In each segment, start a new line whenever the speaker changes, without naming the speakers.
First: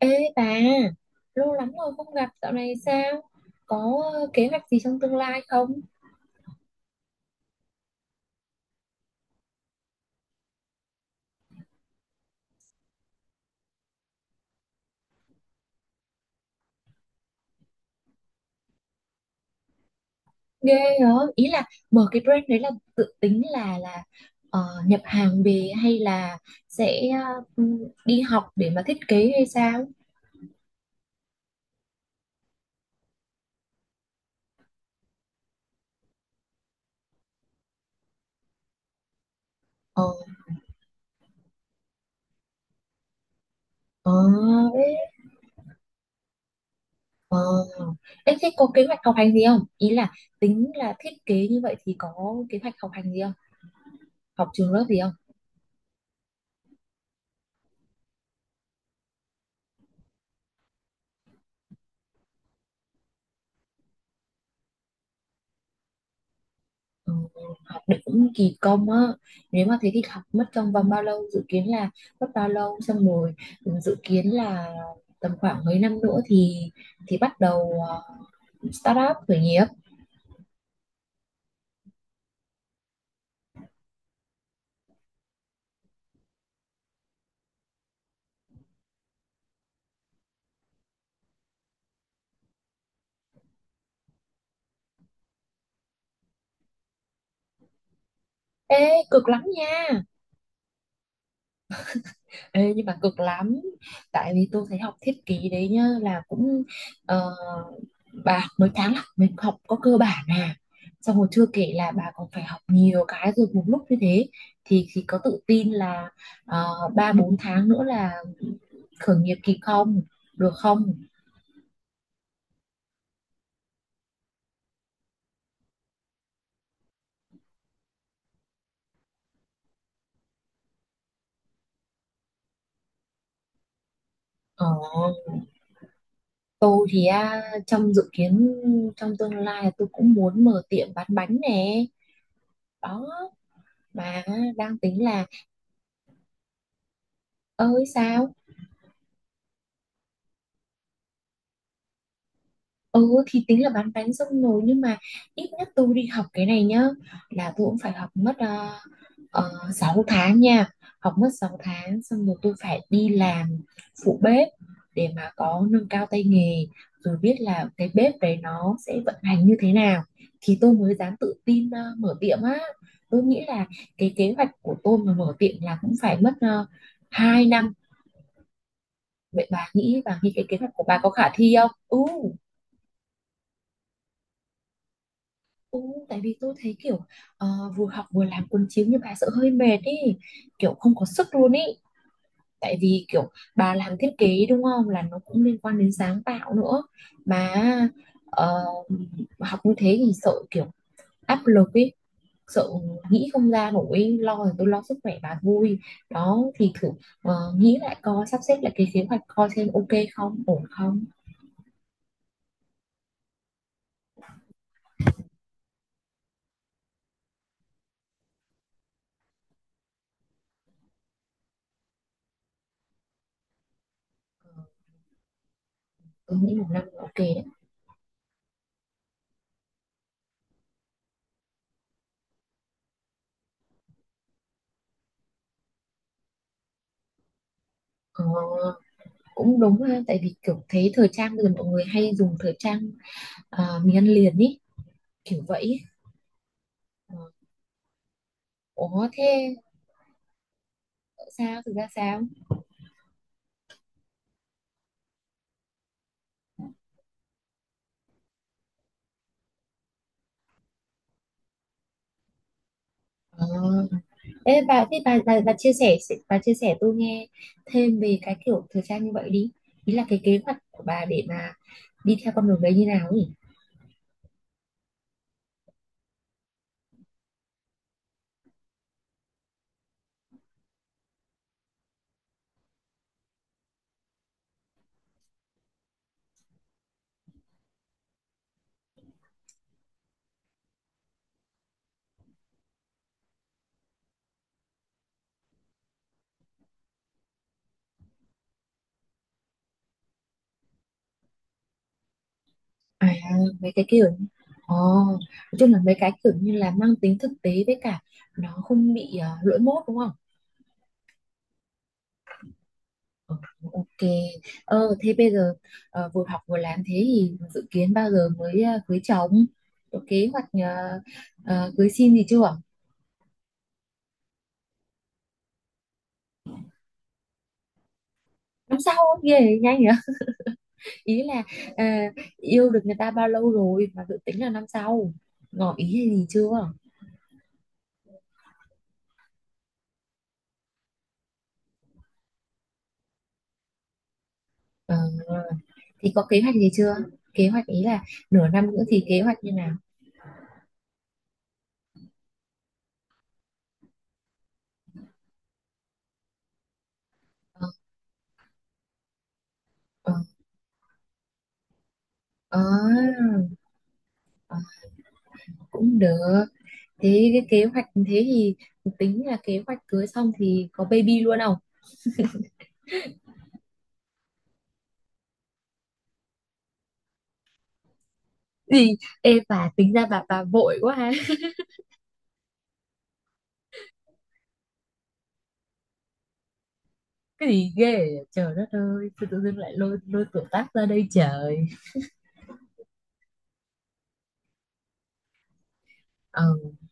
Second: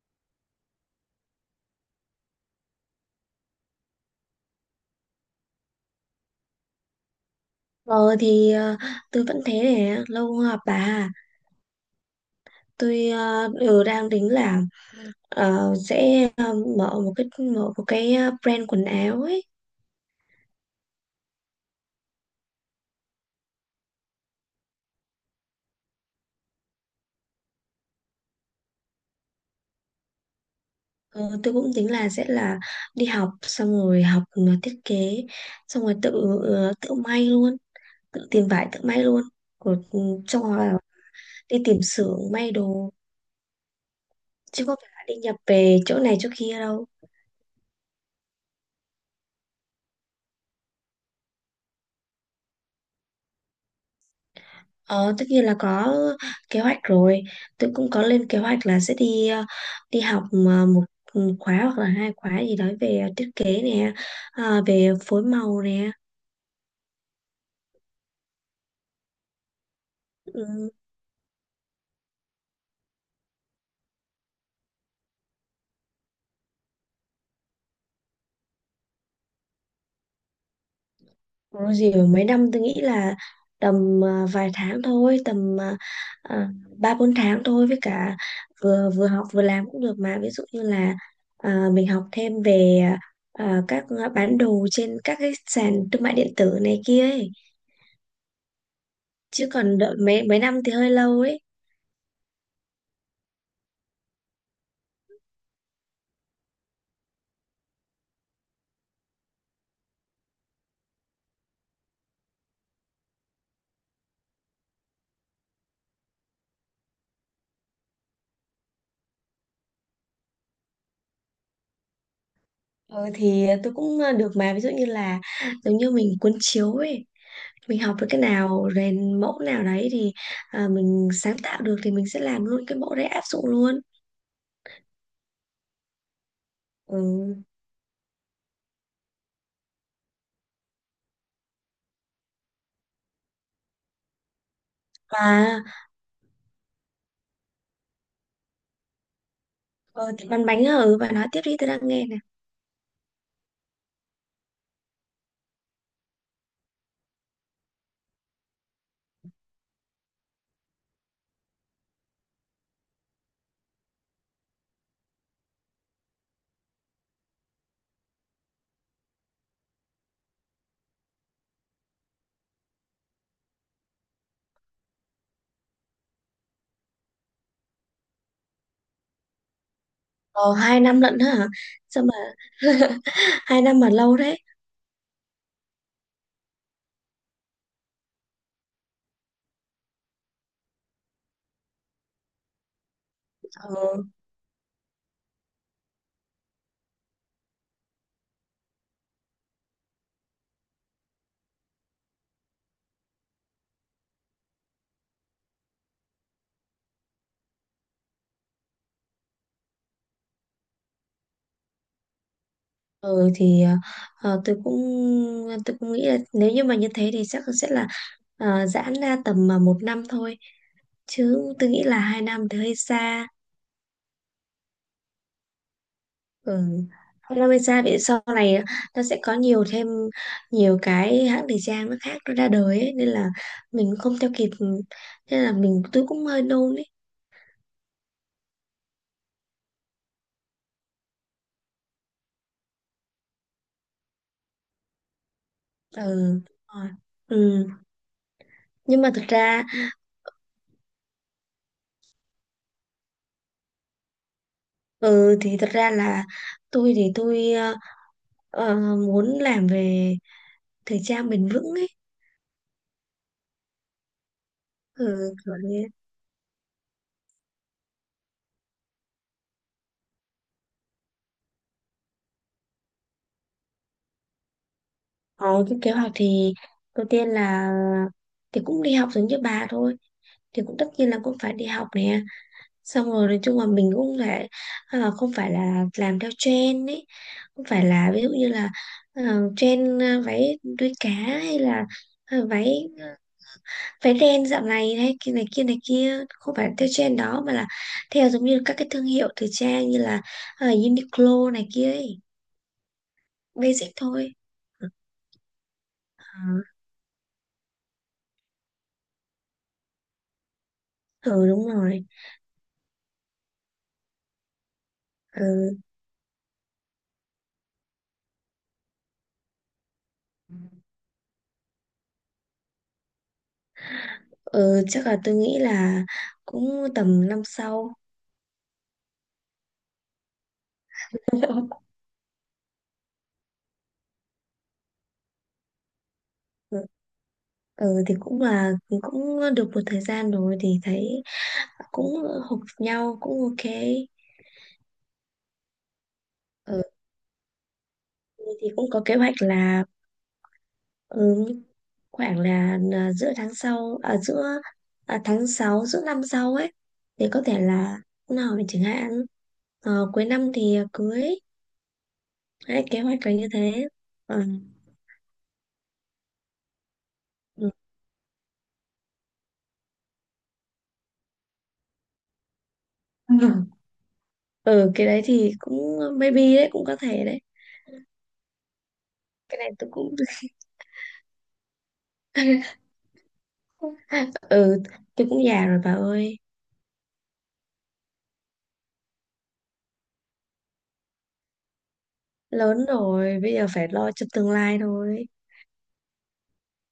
Ê bà, lâu lắm rồi không gặp, dạo này sao? Có kế hoạch gì trong tương lai không?
Ờ thì tôi vẫn thế này, lâu không gặp bà à. Tôi đều đang tính là sẽ mở một cái brand quần áo ấy.
Ghê hả? Ý là mở cái brand đấy là tự tính là ờ, nhập hàng về hay là sẽ ờ, đi học để mà thiết kế hay sao?
Ờ, tôi cũng tính là sẽ là đi học, xong rồi học thiết kế, xong rồi tự may luôn, tự tìm vải tự may luôn rồi,
Ờ,
xong rồi đi tìm xưởng may đồ,
ờ,
chứ có
ê,
phải là đi nhập về chỗ này chỗ kia đâu.
ờ. Ê, thế có kế hoạch học hành gì không? Ý là tính là thiết kế như vậy thì có kế hoạch học hành gì không? Học trường lớp gì không?
Ờ, tất nhiên là có kế hoạch rồi. Tôi cũng có lên kế hoạch là sẽ đi học mà một một khóa hoặc là hai khóa gì đó về thiết kế nè, về phối màu nè.
Ờ, đỉnh kỳ công á, nếu mà thế thì học mất
Ừ,
trong vòng bao lâu, dự kiến là mất bao lâu xong rồi ừ, dự kiến là tầm khoảng mấy năm nữa thì bắt đầu start up khởi nghiệp.
có gì mà mấy năm, tôi nghĩ là tầm vài tháng thôi, tầm ờ, 3-4 tháng thôi, với cả vừa vừa học vừa làm cũng được mà. Ví dụ như là mình học thêm về các bán đồ trên các cái sàn thương mại điện tử này kia ấy.
Ê cực lắm
Chứ còn đợi
nha.
mấy mấy năm thì hơi lâu ấy.
Ê, nhưng mà cực lắm, tại vì tôi thấy học thiết kế đấy nhá là cũng ờ, bà mới tháng là mình học có cơ bản à, xong rồi chưa kể là bà còn phải học nhiều cái rồi một lúc như thế thì có tự tin là ờ, ba bốn tháng nữa là khởi nghiệp kịp không, được không?
Ờ, thì tôi cũng được mà. Ví dụ như là giống như mình cuốn chiếu ấy, mình học được cái nào rèn mẫu nào đấy thì, mình sáng tạo được thì mình sẽ làm luôn cái mẫu đấy, áp dụng luôn.
Ờ, tôi thì
Ừ.
à, trong dự kiến, trong tương lai là tôi cũng muốn mở tiệm bán bánh nè, đó, mà đang tính là
Và
ơi sao.
ờ, thì bánh bánh ở, và nói tiếp đi, tôi đang nghe nè.
Ừ thì tính là bán bánh xong rồi, nhưng mà ít nhất tôi đi học cái này nhá, là tôi cũng phải học mất 6 tháng nha, học mất 6 tháng xong rồi tôi phải đi làm phụ bếp để mà có nâng cao tay nghề, rồi biết là cái bếp đấy nó sẽ vận hành như thế nào thì tôi mới dám tự tin mở tiệm á. Tôi nghĩ là cái kế hoạch của tôi mà mở tiệm là cũng phải mất uh, 2 năm. Vậy bà nghĩ cái
Ờ
kế hoạch
hai
của bà
năm
có
lận
khả
hả?
thi không? Ừ.
Sao mà 2 năm mà lâu đấy
Ừ, tại vì tôi thấy kiểu ờ, vừa học vừa làm cuốn chiếu như bà sợ hơi mệt ý, kiểu không có sức luôn ý, tại vì kiểu bà làm
ờ
thiết kế đúng không, là nó cũng liên quan đến sáng tạo nữa mà ờ, học như thế thì sợ kiểu áp lực ý, sợ nghĩ không ra nổi ý. Lo thì tôi lo sức khỏe bà vui, đó thì thử nghĩ lại coi, sắp xếp lại cái kế hoạch coi xem ok không, ổn không.
Ừ thì ờ, tôi cũng tôi cũng nghĩ là nếu như mà như thế thì chắc sẽ là giãn ra tầm mà 1 năm thôi, chứ tôi nghĩ là 2 năm thì hơi xa.
Tôi nghĩ
Ừ.
một năm là ok
Hai
đấy.
năm hơi xa vì sau này nó sẽ có nhiều thêm nhiều cái hãng thời trang nó khác nó ra đời ấy, nên là mình không theo kịp, nên là tôi cũng hơi nôn ấy.
Ờ, cũng đúng ha, tại vì kiểu thấy thời trang bây giờ mọi người hay dùng thời trang, à, miếng ăn liền ý, kiểu vậy ý.
Ừ. Rồi.
Ờ.
Ừ. Nhưng
Ủa
mà thật
thế
ra,
sao, thực ra sao?
ừ thì thật ra là tôi thì tôi muốn làm về thời trang bền vững ấy.
Ờ. Ê, bà, thế
Ừ,
bà
Kiểu
chia
thế.
sẻ, bà chia sẻ tôi nghe thêm về cái kiểu thời trang như vậy đi, ý là cái kế hoạch của bà để mà đi theo con đường đấy như nào ấy.
Ờ, cái kế hoạch thì đầu tiên là thì cũng đi học giống như bà thôi, thì cũng tất nhiên là cũng phải đi học nè, xong rồi nói chung là mình cũng phải, không phải là làm theo trend ấy, không phải là ví dụ như là trend váy đuôi cá hay là à, váy ờ, váy đen dạo này hay kia này kia này kia, không phải theo trend đó mà là theo giống như các cái thương hiệu thời trang như là Uniqlo này kia ấy,
À, mấy cái
basic
kiểu.
thôi.
Ồ, nói chung là mấy cái kiểu như là
Ờ,
mang tính thực tế, với cả nó không bị lỗi mốt đúng không.
ừ đúng rồi.
Ờ, Ok. Ờ, thế bây giờ
Ừ,
vừa học vừa làm thế thì dự kiến bao giờ mới cưới chồng? Có kế hoạch cưới xin gì chưa?
ừ, chắc là tôi nghĩ là cũng tầm năm sau.
Năm sau không? Ghê nhanh nhỉ? Ý là ờ, yêu được người ta bao lâu rồi mà dự tính là năm sau. Ngỏ ý hay gì chưa?
Ừ, ừ, thì cũng là cũng được một thời gian rồi thì thấy cũng hợp nhau, cũng ok.
Ờ, thì có kế hoạch gì
Ừ,
chưa? Kế hoạch ý là nửa năm
thì
nữa
cũng có
thì
kế
kế
hoạch
hoạch như nào?
là, ừ, khoảng là giữa tháng sau, giữa tháng 6 giữa năm sau ấy, thì có thể
Ờ,
là hôm nào mình chẳng hạn,
ờ,
cuối năm thì cưới.
ờ,
Đấy, kế hoạch là như thế. Ờ,
ờ, cũng được. Thế cái kế
ừ.
hoạch thế thì tính là kế hoạch cưới xong thì có baby luôn không?
Ừ, cái đấy thì cũng maybe đấy, cũng có thể đấy.
Gì, em
Cái
bà
này tôi
tính ra
cũng
bà vội quá ha.
ừ, tôi cũng già rồi bà ơi,
Cái gì ghê vậy? Trời đất ơi, tôi tự dưng lại lôi lôi tuổi tác ra đây trời.
lớn rồi bây giờ phải lo cho tương lai thôi.
Ờ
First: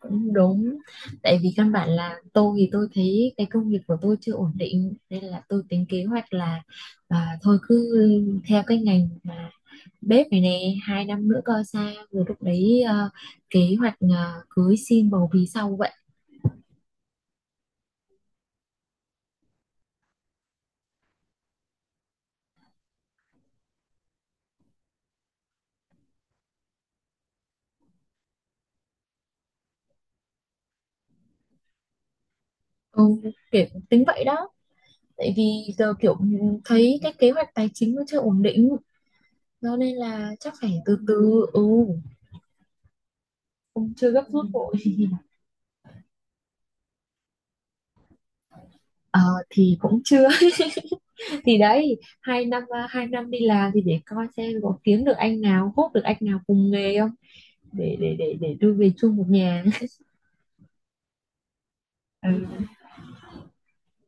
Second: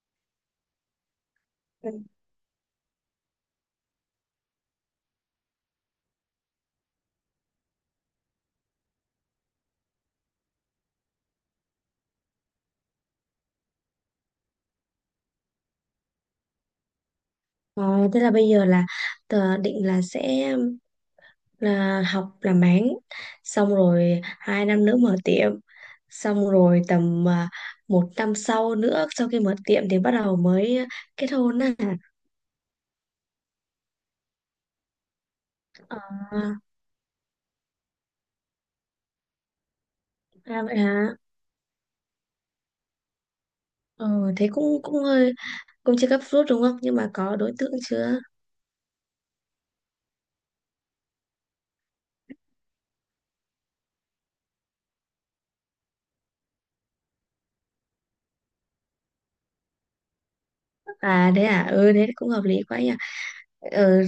cũng đúng, tại vì căn bản
Ừ.
là tôi thấy cái công việc của tôi chưa ổn định, nên là tôi tính kế hoạch là à, thôi cứ theo cái ngành mà bếp này nè, hai năm nữa coi sao rồi lúc đấy kế hoạch cưới xin bầu bí sau vậy.
Ờ, thế là bây giờ là tờ định là sẽ là học làm bán, xong rồi 2 năm nữa mở tiệm, xong rồi tầm 1 năm sau nữa sau khi mở tiệm thì bắt đầu mới kết hôn á.
Ừ, kiểu tính vậy đó, tại vì giờ kiểu
à,
thấy cái kế hoạch tài chính nó chưa ổn định. Đó nên là chắc phải
Vậy
từ
hả?
từ, ừ, cũng
Ừ,
chưa gấp rút
thế
vội.
cũng cũng hơi, cũng chưa cấp rút đúng không, nhưng mà có đối tượng chưa?
Ờ, thì cũng chưa. Thì đấy hai năm, hai năm đi làm thì để coi xem có kiếm được anh nào, hốt được anh nào cùng nghề không, để đưa về chung một nhà.
Thế à? Ừ, thế cũng
Ừ.
hợp lý quá nhỉ. Ừ,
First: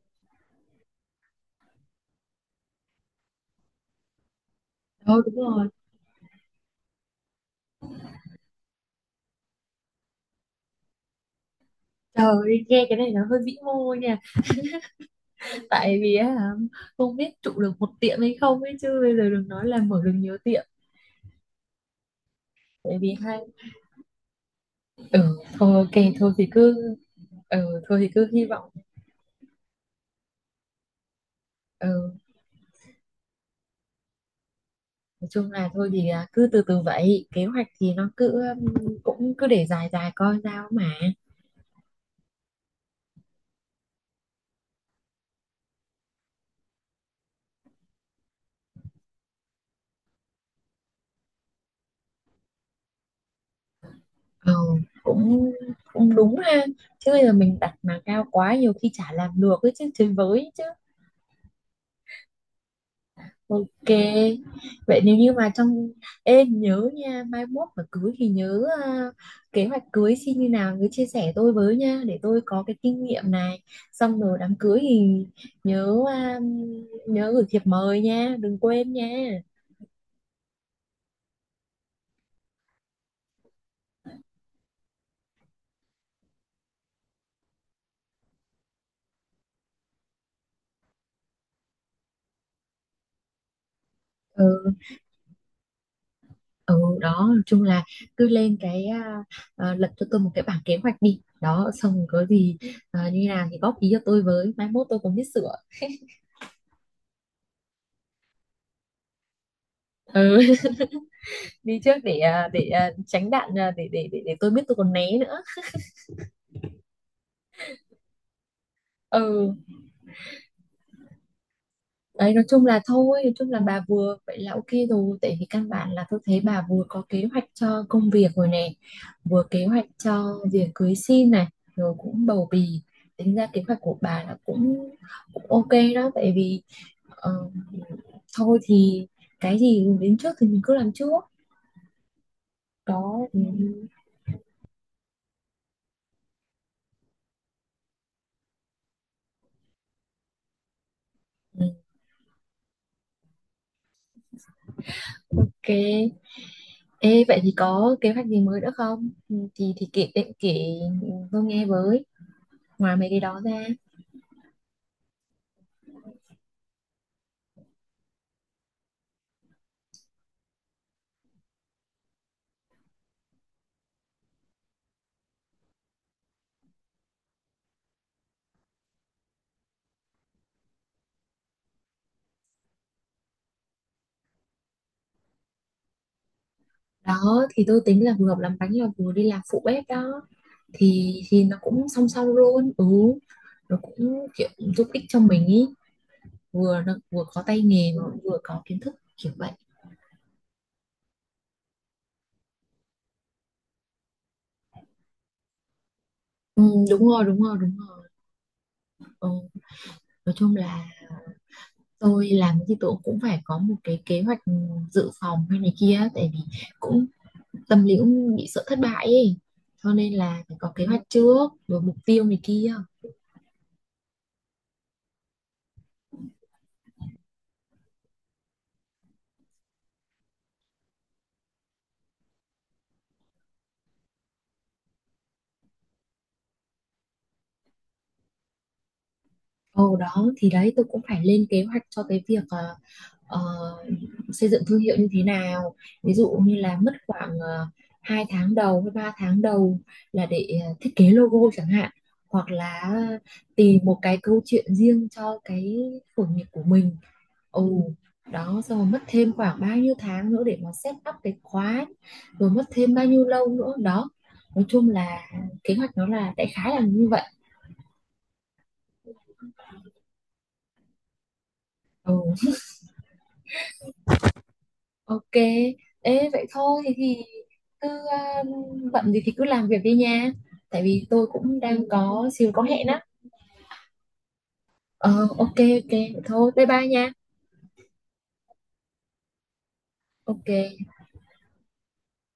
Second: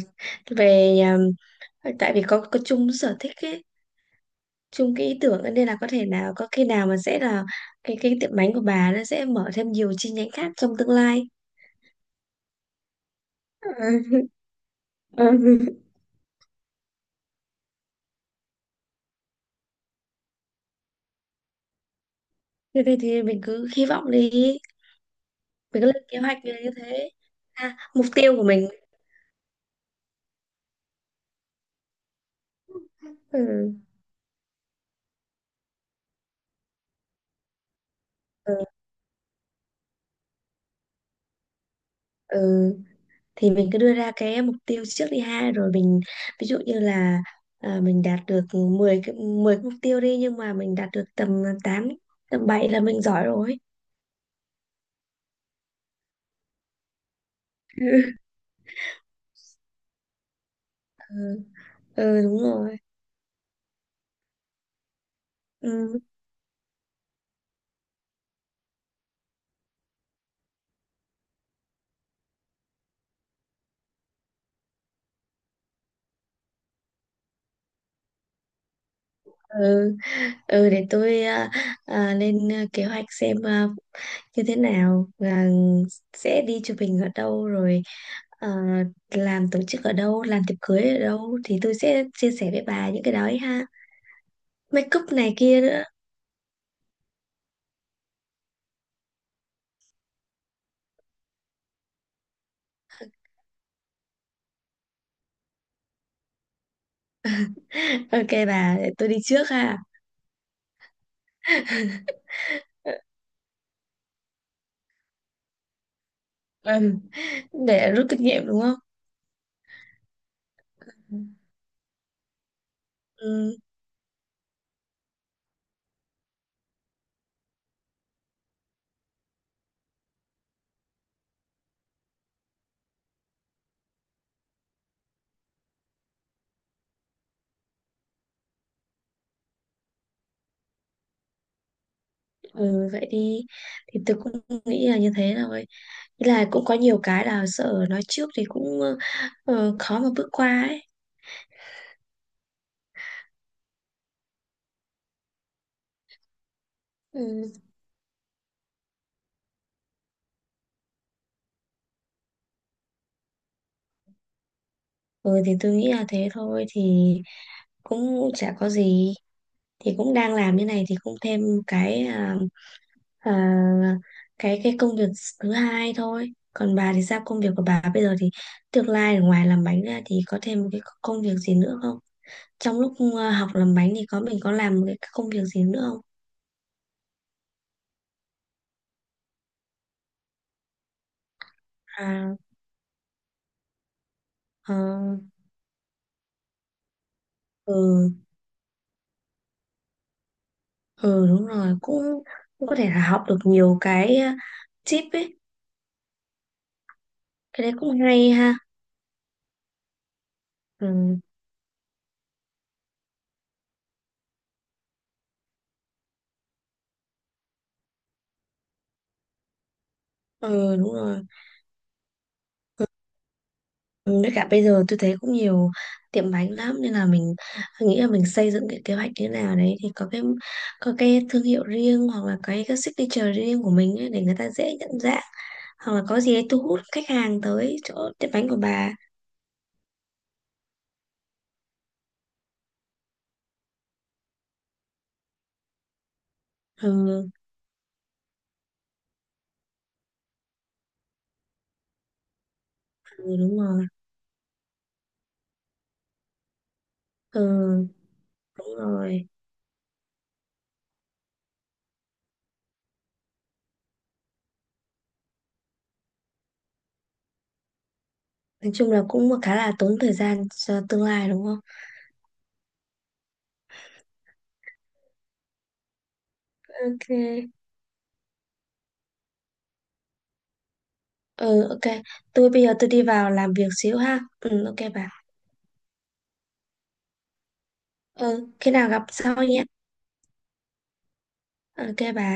về tại vì có chung sở thích ấy, chung cái
Ờ
ý
đúng
tưởng ấy, nên
rồi.
là có thể nào có khi nào mà sẽ là cái tiệm bánh của bà nó sẽ mở thêm nhiều chi nhánh khác trong tương lai.
Trời ơi, nghe cái này nó hơi vĩ mô nha.
Ừ. Ừ.
Tại vì á, không biết trụ được một tiệm hay không ấy, chứ bây giờ đừng nói là mở được nhiều tiệm.
Thế thì,
Tại vì
thì
hai.
mình cứ hy vọng đi,
Ừ thôi
mình cứ lên
ok,
kế
thôi
hoạch
thì
như
cứ.
thế,
Ừ thôi
mục
thì cứ
tiêu của
hy
mình.
vọng. Ừ,
Ừ.
nói chung là thôi thì à, cứ từ từ vậy, kế hoạch thì nó cứ
Ừ.
cũng cứ để dài dài coi sao mà.
Ừ. Thì mình cứ đưa ra cái mục tiêu trước đi ha, rồi mình ví dụ như là, mình đạt được 10 cái 10 cái mục tiêu đi, nhưng mà mình đạt được tầm tám, tầm bảy là mình giỏi rồi.
Ừ, cũng cũng đúng ha, chứ bây giờ mình đặt mà cao quá nhiều khi chả làm được ấy, chứ chơi với chứ.
Ừ, ừ đúng rồi.
Ok vậy, nếu như mà trong
Ừ,
em nhớ nha, mai mốt mà cưới thì nhớ à, kế hoạch cưới xin như nào cứ chia sẻ tôi với nha, để tôi có cái kinh nghiệm này, xong rồi đám cưới thì nhớ à, nhớ gửi thiệp mời nha, đừng quên nha.
ừ, ừ để tôi, lên kế hoạch xem như thế nào, và sẽ đi chụp hình ở đâu rồi, à, làm tổ chức ở đâu, làm tiệc cưới ở đâu, thì tôi sẽ chia sẻ với bà những cái đó ấy ha,
Ừ,
make up này kia nữa.
ừ, đó, nói chung là cứ lên cái à, à, lập cho tôi một cái bảng kế hoạch đi, đó xong rồi có gì à, như nào thì góp ý cho tôi với, mai mốt tôi còn biết sửa.
Ok bà, để tôi đi trước ha.
Ừ. Đi trước để à, tránh đạn à, để tôi biết tôi còn né nữa.
Ừm, để rút kinh nghiệm đúng không?
Ừ, đấy nói chung là thôi, nói chung
Ừ,
là bà vừa vậy là ok rồi, tại vì căn bản là tôi thấy bà vừa có kế hoạch cho công việc rồi này, vừa kế hoạch cho việc cưới xin này, rồi cũng bầu bì, tính ra kế hoạch của bà là cũng cũng ok đó, tại vì ờ, thôi thì cái gì đến trước thì mình cứ làm trước.
ừ, vậy
Đó ừ,
đi. Thì tôi cũng nghĩ là như thế rồi. Thế là cũng có nhiều cái là sợ nói trước thì cũng khó mà bước qua ấy.
ừ, ok. Ê, vậy
Ừ.
thì có kế hoạch gì mới nữa không? Ừ, thì kể định kể tôi nghe với, ngoài mấy cái đó ra.
Ừ, thì tôi nghĩ là thế thôi. Thì cũng chả có gì. Thì cũng đang làm như này thì cũng thêm cái à, à, cái công việc thứ hai thôi, còn bà thì sao, công việc của bà bây giờ thì tương lai ở ngoài làm bánh ra thì có thêm một cái công việc gì nữa không? Trong lúc học làm bánh thì mình có làm cái công việc gì nữa không?
Đó thì tôi tính là vừa học làm bánh là vừa đi làm phụ bếp đó, thì nó cũng song song
à
luôn ừ, nó cũng kiểu
ờ,
giúp ích cho mình ý, vừa nó vừa có tay nghề mà
ừ,
vừa có kiến thức kiểu vậy.
ừ đúng rồi, cũng cũng có thể là học được nhiều cái tip ấy.
Ừ, đúng rồi đúng rồi
Cái đấy
đúng
cũng
rồi
hay ha.
Ừ, nói chung là
Ừ,
tôi làm thì tôi cũng phải có một cái kế hoạch dự phòng hay này kia, tại vì cũng tâm lý cũng bị sợ thất bại ấy, cho nên là phải có
ừ
kế
đúng
hoạch
rồi.
trước rồi mục tiêu này kia.
Ừ, với cả bây giờ tôi thấy cũng nhiều tiệm bánh lắm, nên là mình nghĩ là mình xây dựng cái kế hoạch như thế nào đấy, thì có cái thương hiệu riêng, hoặc là cái signature riêng của mình ấy, để người ta dễ nhận dạng, hoặc là có gì đấy thu hút khách hàng tới chỗ tiệm bánh của bà.
Ồ đó thì đấy tôi cũng phải lên kế hoạch cho cái việc ờ, xây dựng thương hiệu như thế nào, ví dụ như là mất
Ừ,
khoảng 2 tháng đầu hay 3 tháng đầu là để thiết kế logo chẳng hạn, hoặc là
ừ đúng
tìm
rồi,
một cái câu chuyện riêng cho cái khởi nghiệp của mình.
ừ
Ồ, đó
đúng
xong rồi mất
rồi.
thêm khoảng bao nhiêu tháng nữa để mà set up cái khóa, rồi mất thêm bao nhiêu lâu nữa đó, nói chung là kế hoạch nó là đại khái là như vậy.
Nói chung là cũng khá là tốn thời gian cho tương lai đúng không?
Ừ. Ok. Ê vậy thôi thì
Ok.
cứ bận gì thì cứ làm việc đi nha, tại vì tôi cũng
Ừ, ok,
đang có xíu
tôi
có
bây giờ
hẹn
tôi đi
á.
vào làm việc xíu ha. Ừ, ok bà.
Ờ ok ok vậy thôi bye bye nha.
Ừ, khi nào gặp sau nhé.
Ok.
Ok bà.